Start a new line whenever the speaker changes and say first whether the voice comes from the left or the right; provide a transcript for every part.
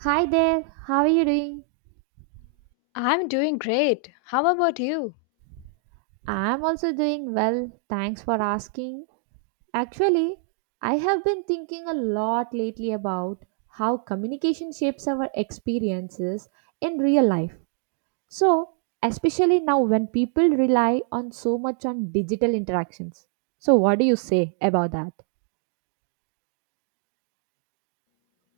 right: Hi there, how are you doing?
left: I'm doing great. How about you?
right: I'm also doing well, thanks for asking. Actually, I have been thinking a lot lately about how communication shapes our experiences in real life. So, especially now when people rely on so much on digital interactions. So, what do you say about that?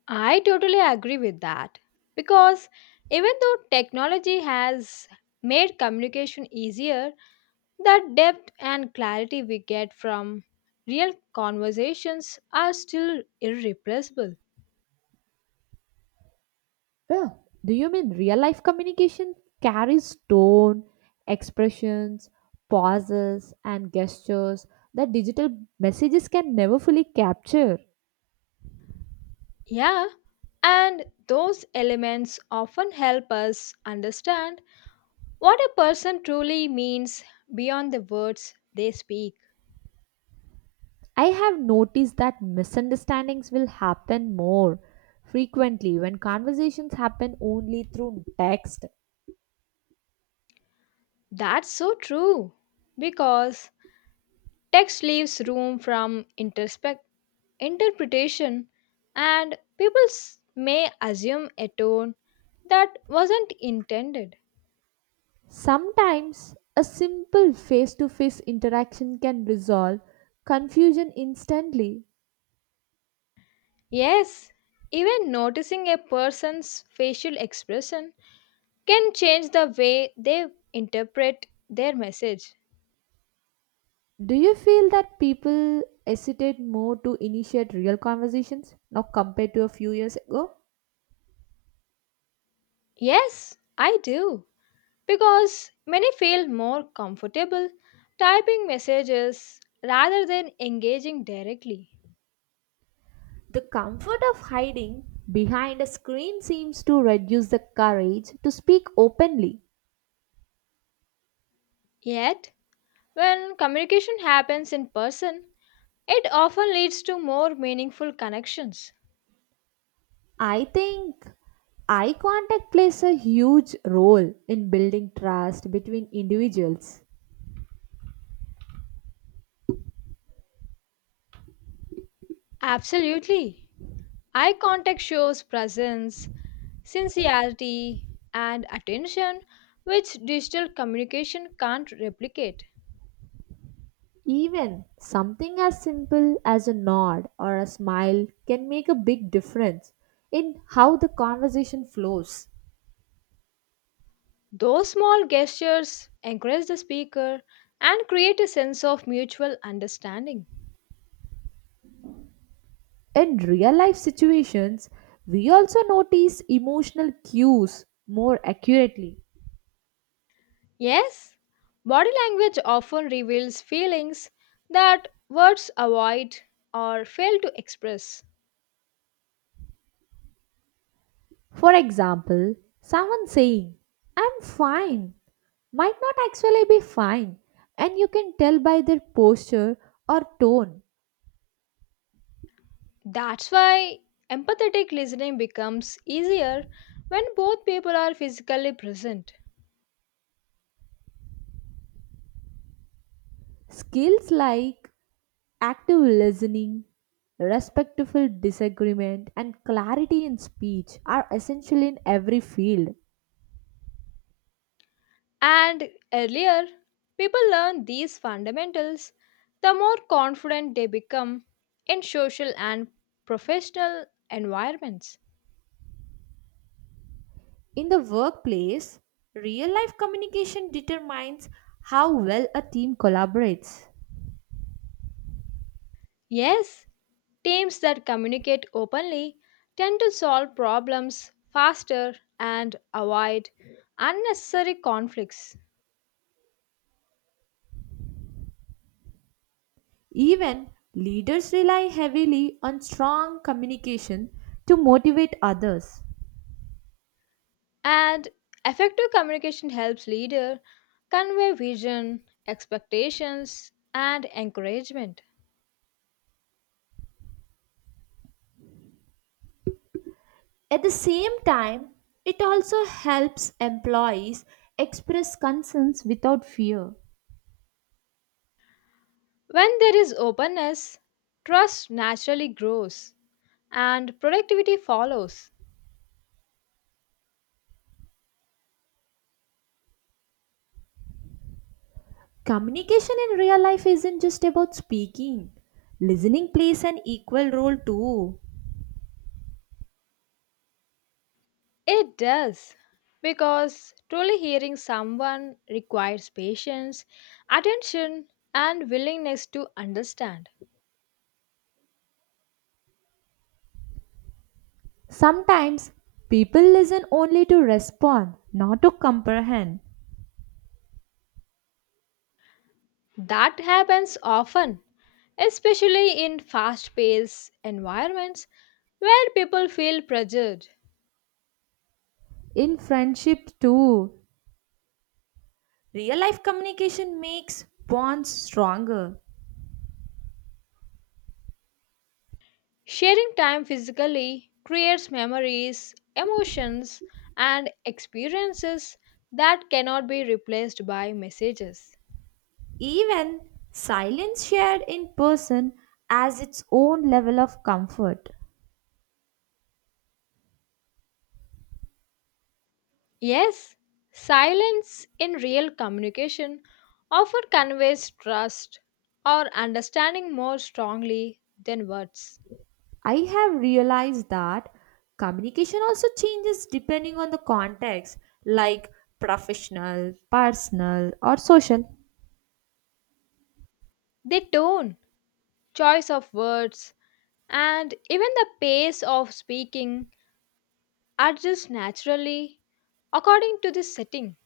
left: I totally agree with that, because even though technology has made communication easier, the depth and clarity we get from real conversations are still irreplaceable.
right: Well, do you mean real life communication carries tone, expressions, pauses, and gestures that digital messages can never fully capture?
left: Yeah, and those elements often help us understand what a person truly means beyond the words they speak.
right: I have noticed that misunderstandings will happen more frequently when conversations happen only through text.
left: That's so true, because text leaves room interpretation, and may assume a tone that wasn't intended.
right: Sometimes a simple face to face interaction can resolve confusion instantly.
left: Yes, even noticing a person's facial expression can change the way they interpret their message.
right: Do you feel that people hesitate more to initiate real conversations now compared to a few years ago?
left: Yes, I do, because many feel more comfortable typing messages rather than engaging directly.
right: The comfort of hiding behind a screen seems to reduce the courage to speak openly.
left: Yet, when communication happens in person, it often leads to more meaningful connections.
right: I think eye contact plays a huge role in building trust between individuals.
left: Absolutely. Eye contact shows presence, sincerity, and attention, which digital communication can't replicate.
right: Even something as simple as a nod or a smile can make a big difference in how the conversation flows.
left: Those small gestures encourage the speaker and create a sense of mutual understanding.
right: In real life situations, we also notice emotional cues more accurately.
left: Yes, body language often reveals feelings that words avoid or fail to express.
right: For example, someone saying, I'm fine, might not actually be fine, and you can tell by their posture or tone.
left: That's why empathetic listening becomes easier when both people are physically present.
right: Skills like active listening, respectful disagreement, and clarity in speech are essential in every field.
left: And earlier, people learn these fundamentals, the more confident they become in social and professional environments.
right: In the workplace, real life communication determines how well a team collaborates.
left: Yes, teams that communicate openly tend to solve problems faster and avoid unnecessary conflicts.
right: Even leaders rely heavily on strong communication to motivate others.
left: And effective communication helps leader convey vision, expectations, and encouragement.
right: At the same time, it also helps employees express concerns without fear.
left: When there is openness, trust naturally grows and productivity follows.
right: Communication in real life isn't just about speaking, listening plays an equal role too.
left: It does, because truly hearing someone requires patience, attention, and willingness to understand.
right: Sometimes people listen only to respond, not to comprehend.
left: That happens often, especially in fast paced environments where people feel pressured.
right: In friendship, too, real life communication makes bonds stronger.
left: Sharing time physically creates memories, emotions, and experiences that cannot be replaced by messages.
right: Even silence shared in person has its own level of comfort.
left: Yes, silence in real communication often conveys trust or understanding more strongly than words.
right: I have realized that communication also changes depending on the context, like professional, personal, or social.
left: The tone, choice of words, and even the pace of speaking adjusts naturally according to the setting.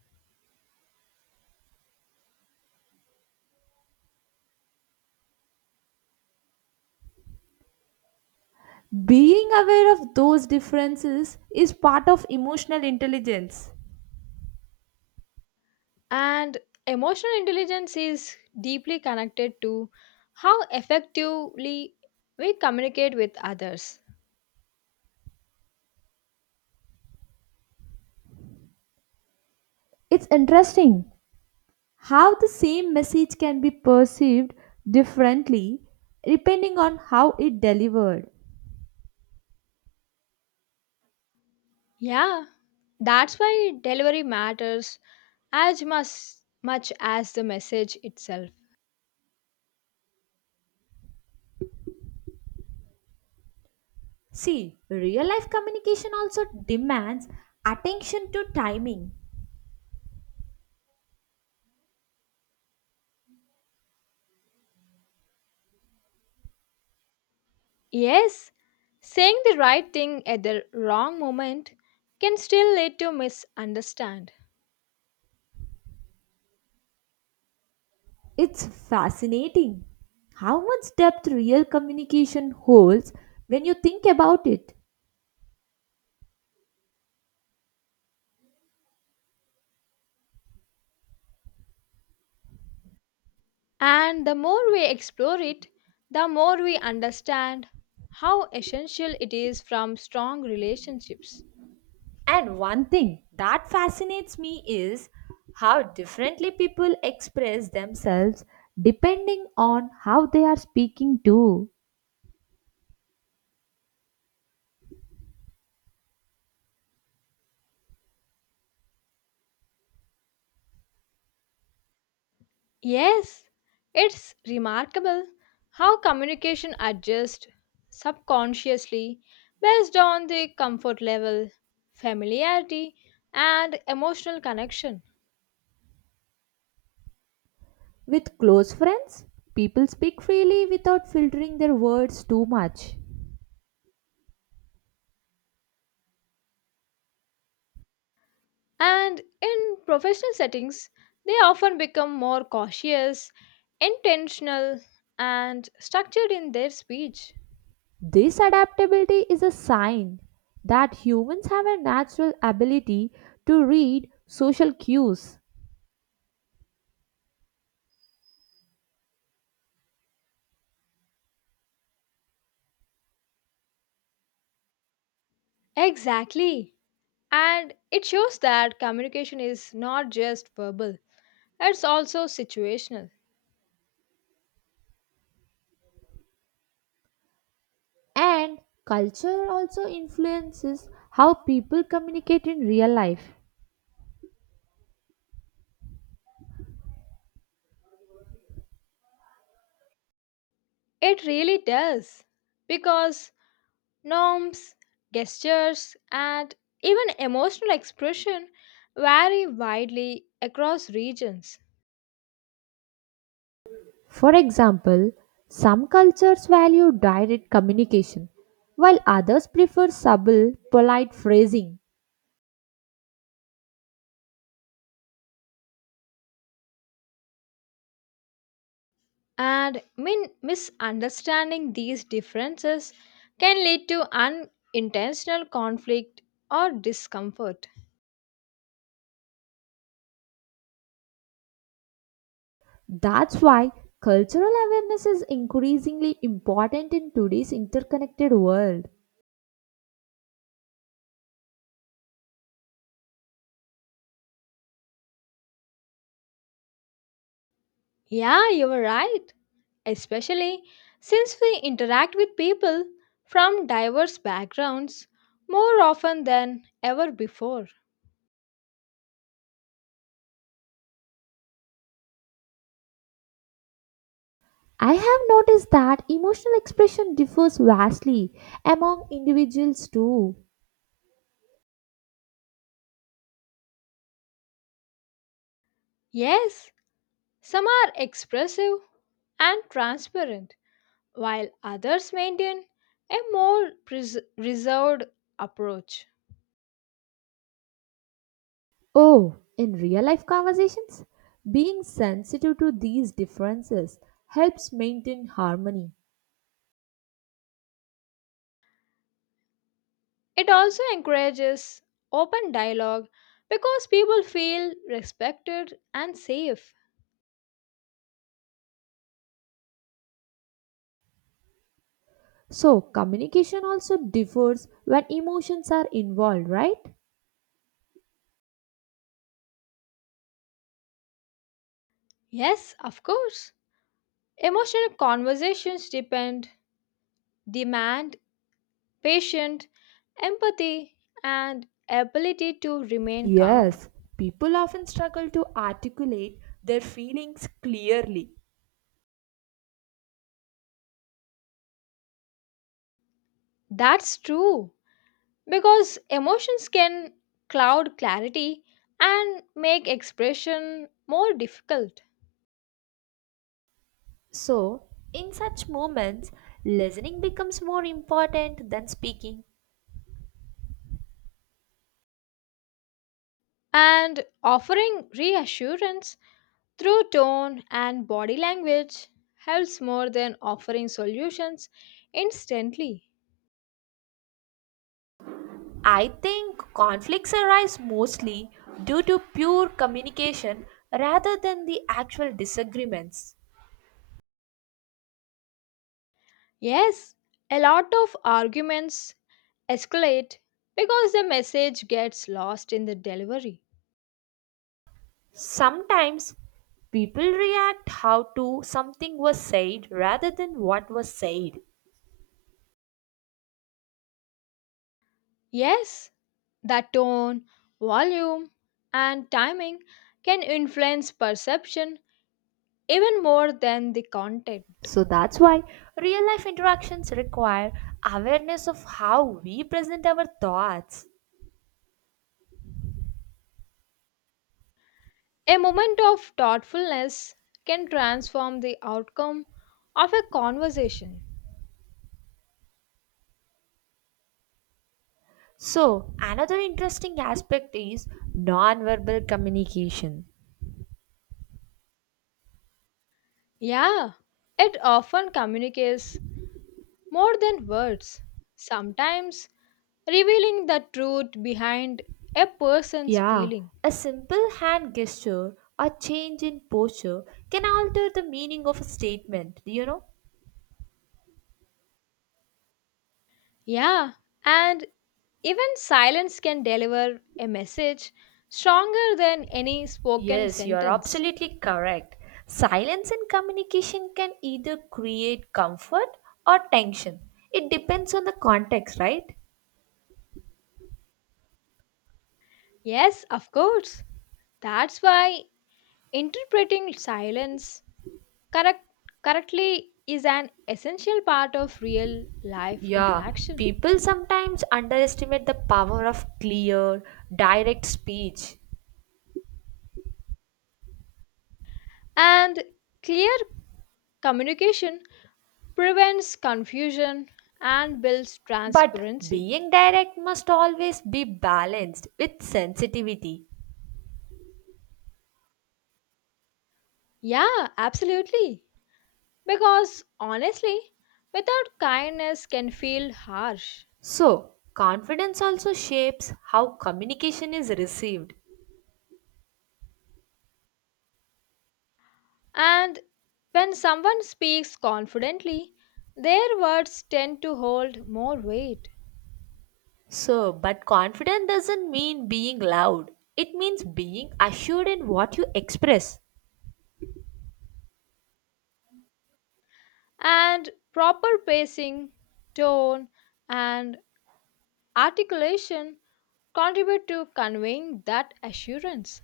right: Being aware of those differences is part of emotional intelligence.
left: And emotional intelligence is deeply connected to how effectively we communicate with others.
right: It's interesting how the same message can be perceived differently depending on how it delivered.
left: Yeah, that's why delivery matters as much, much as the message itself.
right: See, real life communication also demands attention to timing.
left: Yes, saying the right thing at the wrong moment can still lead to misunderstand.
right: It's fascinating how much depth real communication holds when you think about it.
left: And the more we explore it, the more we understand how essential it is from strong relationships.
right: And one thing that fascinates me is how differently people express themselves depending on how they are speaking to.
left: Yes, it's remarkable how communication adjusts subconsciously based on the comfort level, familiarity, and emotional connection.
right: With close friends, people speak freely without filtering their words too much.
left: And in professional settings, they often become more cautious, intentional, and structured in their speech.
right: This adaptability is a sign that humans have a natural ability to read social cues.
left: Exactly. And it shows that communication is not just verbal, it's also situational.
right: And culture also influences how people communicate in real life.
left: It really does, because norms, gestures, and even emotional expression vary widely across regions.
right: For example, some cultures value direct communication, while others prefer subtle, polite phrasing.
left: And misunderstanding these differences can lead to unintentional conflict or discomfort.
right: That's why cultural awareness is increasingly important in today's interconnected world.
left: Yeah, you were right. Especially since we interact with people from diverse backgrounds more often than ever before.
right: I have noticed that emotional expression differs vastly among individuals too.
left: Yes, some are expressive and transparent, while others maintain a more reserved approach.
right: Oh, in real life conversations, being sensitive to these differences helps maintain harmony.
left: It also encourages open dialogue because people feel respected and safe.
right: So, communication also differs when emotions are involved, right?
left: Yes, of course. Emotional conversations depend demand patience, empathy, and ability to remain calm.
right: Yes, people often struggle to articulate their feelings clearly.
left: That's true, because emotions can cloud clarity and make expression more difficult.
right: So, in such moments, listening becomes more important than speaking.
left: And offering reassurance through tone and body language helps more than offering solutions instantly.
right: I think conflicts arise mostly due to pure communication rather than the actual disagreements.
left: Yes, a lot of arguments escalate because the message gets lost in the delivery.
right: Sometimes people react how to something was said rather than what was said.
left: Yes, the tone, volume, and timing can influence perception even more than the content.
right: So that's why real life interactions require awareness of how we present our thoughts.
left: A moment of thoughtfulness can transform the outcome of a conversation.
right: So, another interesting aspect is nonverbal communication.
left: Yeah, it often communicates more than words, sometimes revealing the truth behind a person's
right: Yeah,
left: feeling.
right: a simple hand gesture or change in posture can alter the meaning of a statement, do you know?
left: Yeah, and even silence can deliver a message stronger than any spoken
right: Yes, you are
left: sentence.
right: absolutely correct. Silence in communication can either create comfort or tension. It depends on the context, right?
left: Yes, of course. That's why interpreting correct, correctly is an essential part of real life
right: Yeah,
left: interaction.
right: people sometimes underestimate the power of clear, direct speech.
left: And clear communication prevents confusion and builds
right: But
left: transparency.
right: being direct must always be balanced with sensitivity.
left: Yeah, absolutely. Because honestly, without kindness can feel harsh.
right: So, confidence also shapes how communication is received.
left: And when someone speaks confidently, their words tend to hold more weight.
right: So, but confidence doesn't mean being loud, it means being assured in what you express.
left: And proper pacing, tone, and articulation contribute to conveying that assurance.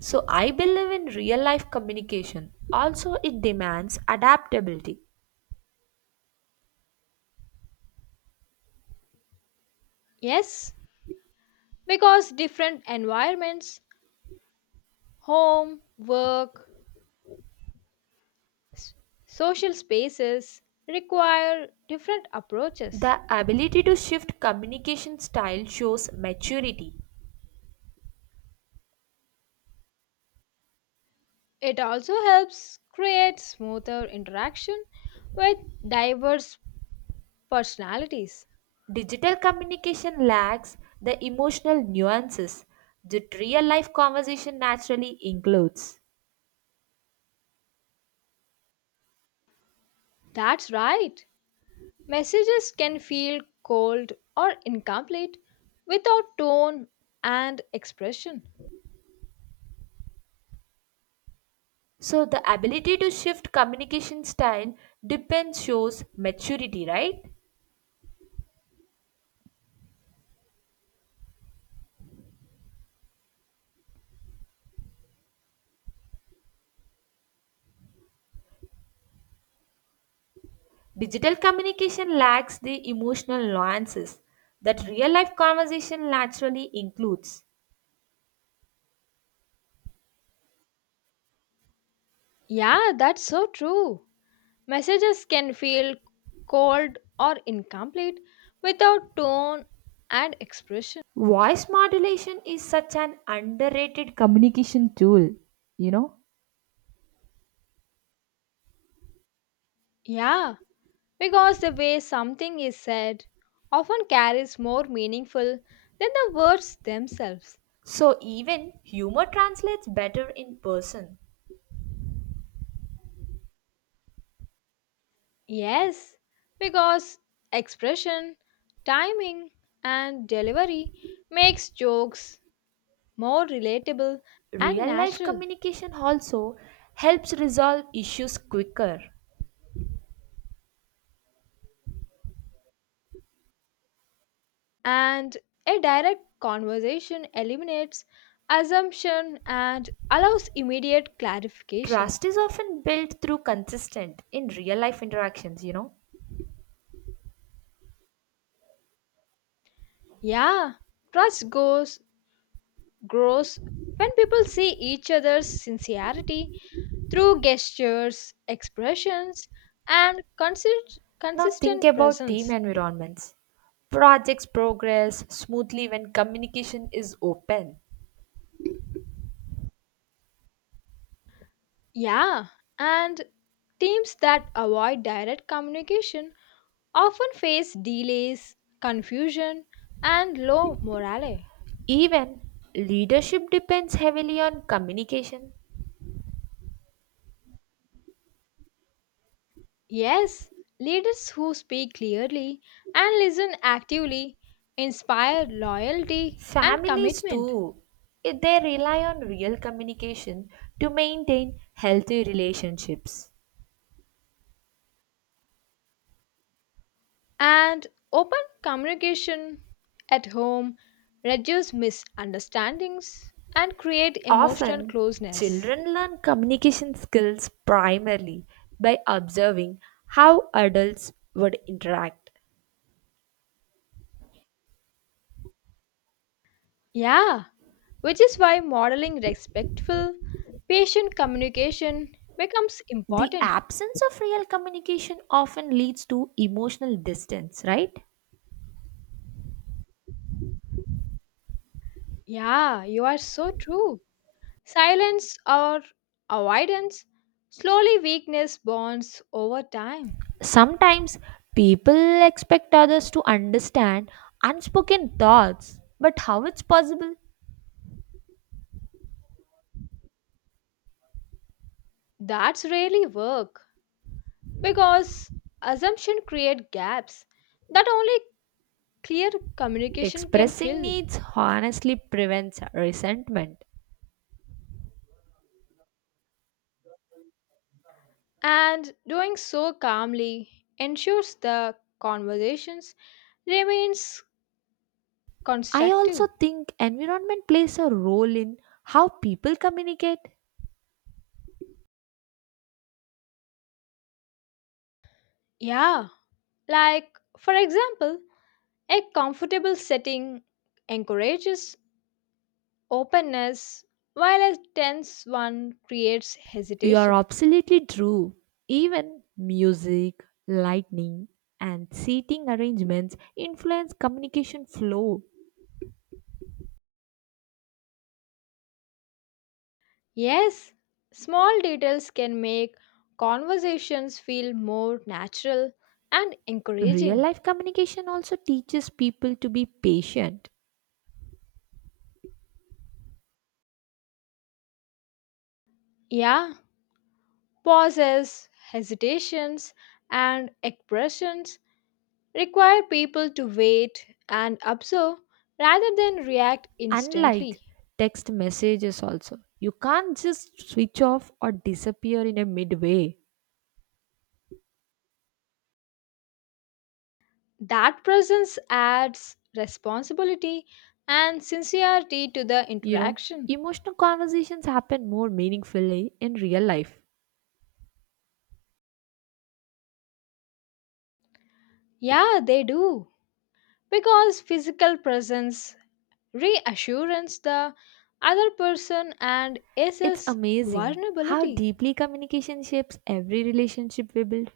right: So, I believe in real life communication. Also, it demands adaptability.
left: Yes, because different environments, home, work, S- social spaces require different approaches.
right: The ability to shift communication style shows maturity.
left: It also helps create smoother interaction with diverse personalities.
right: Digital communication lacks the emotional nuances that real life conversation naturally includes.
left: That's right. Messages can feel cold or incomplete without tone and expression.
right: So the ability to shift communication style depends shows maturity, right? Digital communication lacks the emotional nuances that real life conversation naturally includes.
left: Yeah, that's so true. Messages can feel cold or incomplete without tone and expression.
right: Voice modulation is such an underrated communication tool, you know?
left: Yeah, because the way something is said often carries more meaningful than the words themselves.
right: So even humor translates better in person.
left: Yes, because expression, timing, and delivery makes jokes more relatable and
right: Real life
left: natural,
right: communication also helps resolve issues quicker.
left: and a direct conversation eliminates assumption and allows immediate clarification.
right: Trust is often built through consistent in real life interactions, you know.
left: Yeah, trust goes grows when people see each other's sincerity through gestures, expressions, and
right: Now think
left: consistent
right: about team
left: presence.
right: environments. Projects progress smoothly when communication is open.
left: Yeah, and teams that avoid direct communication often face delays, confusion, and low morale.
right: Even leadership depends heavily on communication.
left: Yes, leaders who speak clearly and listen actively inspire loyalty and
right: Families
left: commitment.
right: too. If they rely on real communication to maintain healthy relationships.
left: And open communication at home reduce misunderstandings and create emotional
right: Often,
left: closeness.
right: children learn communication skills primarily by observing how adults would interact.
left: Yeah, which is why modeling respectful patient communication becomes
right: The
left: important.
right: absence of real communication often leads to emotional distance, right?
left: Yeah, you are so true. Silence or avoidance slowly weakness bonds over time.
right: Sometimes people expect others to understand unspoken thoughts, but how it's possible.
left: That's really work, because assumption create gaps that only clear communication can
right: Expressing
left: fill,
right: needs honestly prevents resentment.
left: and doing so calmly ensures the conversations remains
right: I also
left: constructive.
right: think environment plays a role in how people communicate.
left: Yeah, like for example, a comfortable setting encourages openness while a tense one creates
right: You are
left: hesitation.
right: absolutely true. Even music, lighting, and seating arrangements influence communication flow.
left: Yes, small details can make conversations feel more natural and
right: Real
left: encouraging.
right: life communication also teaches people to be patient.
left: Yeah. Pauses, hesitations, and expressions require people to wait and observe rather than react instantly.
right: Unlike text messages also. You can't just switch off or disappear in a midway.
left: That presence adds responsibility and sincerity to the
right: You know,
left: interaction.
right: emotional conversations happen more meaningfully in real life.
left: Yeah, they do. Because physical presence reassures the other person and
right: It's
left: assess
right: amazing how
left: vulnerability.
right: deeply communication shapes every relationship we build.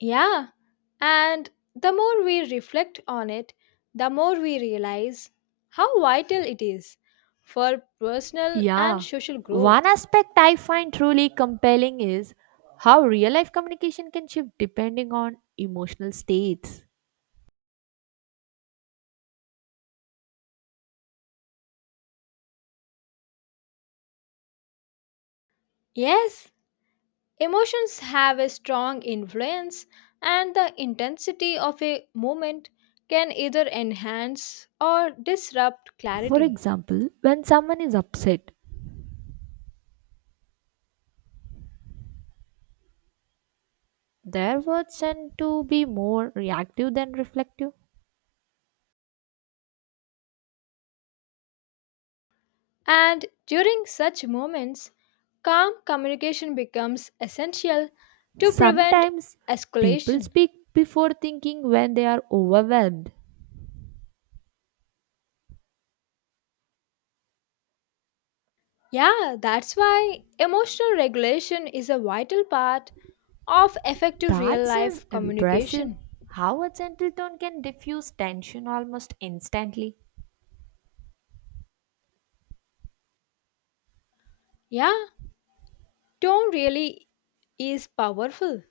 left: Yeah, and the more we reflect on it, the more we realize how vital it is for personal and
right: Yeah.
left: social
right: One
left: growth.
right: aspect I find truly compelling is how real life communication can shift depending on emotional states.
left: Yes, emotions have a strong influence, and the intensity of a moment can either enhance or disrupt
right: For
left: clarity.
right: example, when someone is upset, their words tend to be more reactive than reflective.
left: And during such moments, calm communication becomes essential to prevent
right: Sometimes people
left: escalation.
right: speak before thinking when they are overwhelmed.
left: Yeah, that's why emotional regulation is a vital part of effective real
right: That is
left: life
right: impressive
left: communication.
right: how a gentle tone can diffuse tension almost instantly.
left: Yeah, tone really is powerful.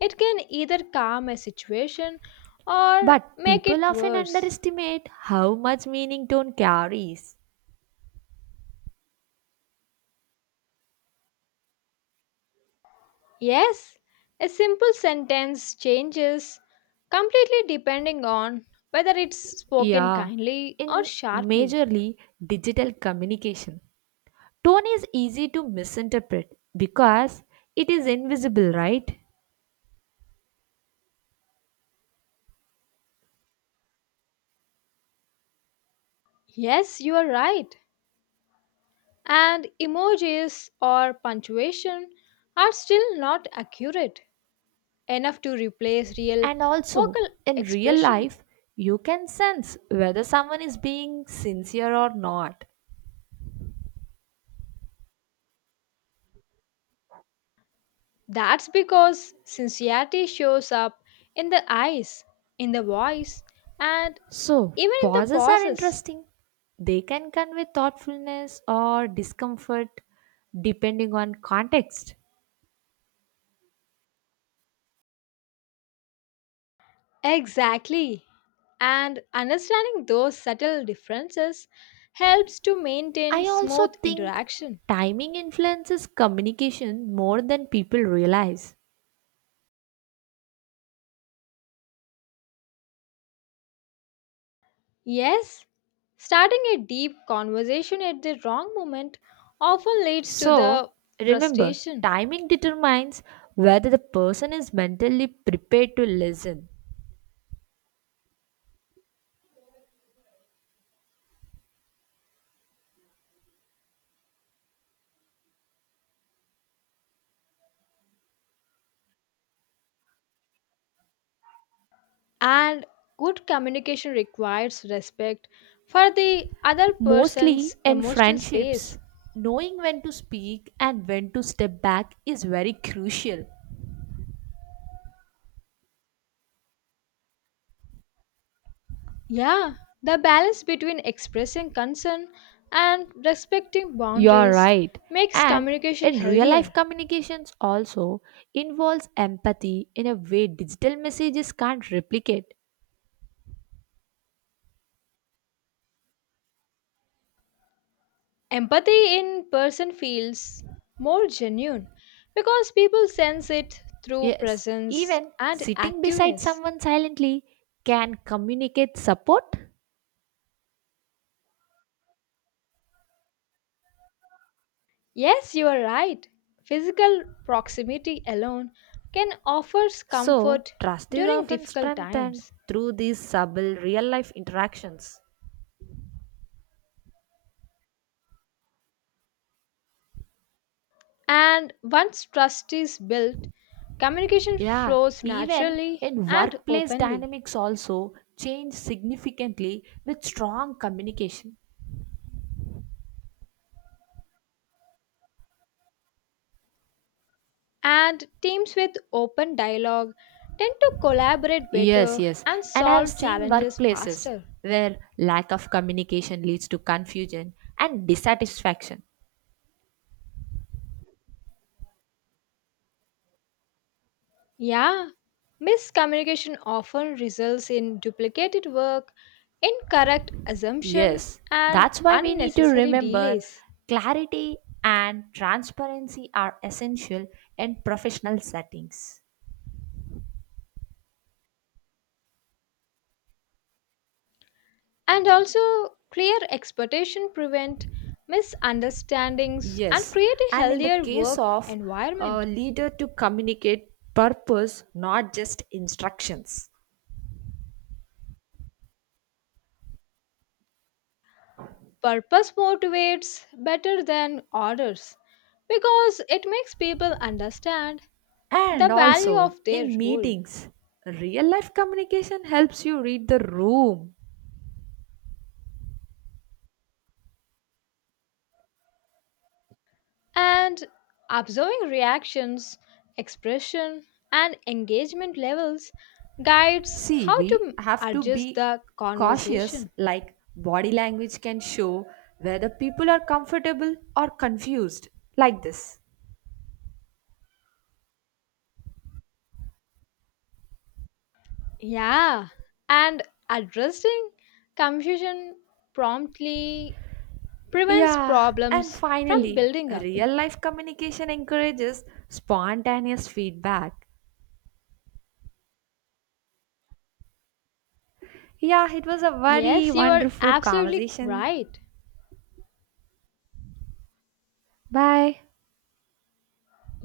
left: It can either calm a situation or
right: But
left: make
right: people
left: it
right: often
left: worse.
right: underestimate how much meaning tone carries.
left: Yes, a simple sentence changes completely depending on whether it's spoken
right: Yeah,
left: kindly or
right: in
left: sharply.
right: majorly digital communication, tone is easy to misinterpret because it is invisible, right?
left: Yes, you are right. And emojis or punctuation are still not accurate enough to replace real
right: And also,
left: vocal
right: in real
left: expression.
right: life, you can sense whether someone is being sincere or not.
left: That's because sincerity shows up in the eyes, in the voice, and
right: So,
left: even in the
right: pauses are
left: pauses.
right: interesting. They can convey thoughtfulness or discomfort depending on context.
left: Exactly. And understanding those subtle differences helps to maintain
right: I also
left: smooth
right: think
left: interaction.
right: timing influences communication more than people realize.
left: Yes, starting a deep conversation at the wrong moment often leads to
right: So,
left: the
right: remember,
left: frustration.
right: timing determines whether the person is mentally prepared to listen.
left: And good communication requires respect for the other
right: Mostly
left: person's
right: in
left: emotional
right: friendships,
left: space.
right: knowing when to speak and when to step back is very crucial.
left: Yeah, the balance between expressing concern and respecting
right: You are
left: boundaries
right: right.
left: makes
right: And
left: communication
right: in real life
left: healthier.
right: communications also involves empathy in a way digital messages can't replicate.
left: Empathy in person feels more genuine because people sense it through
right: Yes,
left: presence
right: even
left: and
right: sitting beside
left: activeness.
right: someone silently can communicate support.
left: Yes, you are right. Physical proximity alone can offer
right: So,
left: comfort
right: trust is
left: during
right: often
left: difficult
right: strengthened
left: times.
right: through these subtle real life interactions.
left: And once trust is built, communication
right: Yeah,
left: flows
right: even
left: naturally
right: in
left: and
right: workplace
left: openly.
right: dynamics also change significantly with strong communication.
left: And teams with open dialogue tend to collaborate
right: Yes,
left: better
right: yes.
left: and
right: And I have
left: solve
right: seen
left: challenges
right: workplaces
left: faster.
right: where lack of communication leads to confusion and dissatisfaction.
left: Yeah, miscommunication often results in duplicated work, incorrect assumption,
right: Yes,
left: and
right: that's why we need to
left: unnecessary
right: remember
left: delays.
right: clarity and transparency are essential in professional settings.
left: And also, clear expectation prevent misunderstandings and
right: Yes,
left: create a
right: and in the
left: healthier
right: case
left: work
right: of a
left: environment.
right: leader to communicate purpose, not just instructions.
left: Purpose motivates better than orders because it makes people understand
right: And
left: the value
right: also
left: of their
right: in
left: role.
right: meetings, real life communication helps you read the room.
left: And observing reactions, expression, and engagement levels guides
right: See,
left: how
right: we
left: to
right: have to
left: adjust
right: be
left: the
right: cautious,
left: conversation.
right: like body language can show whether people are comfortable or confused, like this.
left: Yeah, and addressing confusion promptly prevents
right: Yeah, and
left: problems from
right: finally,
left: building up.
right: real life communication encourages spontaneous feedback. Yeah, it was a very
left: Yes, you are
right: wonderful
left: absolutely
right: conversation.
left: right.
right: Bye.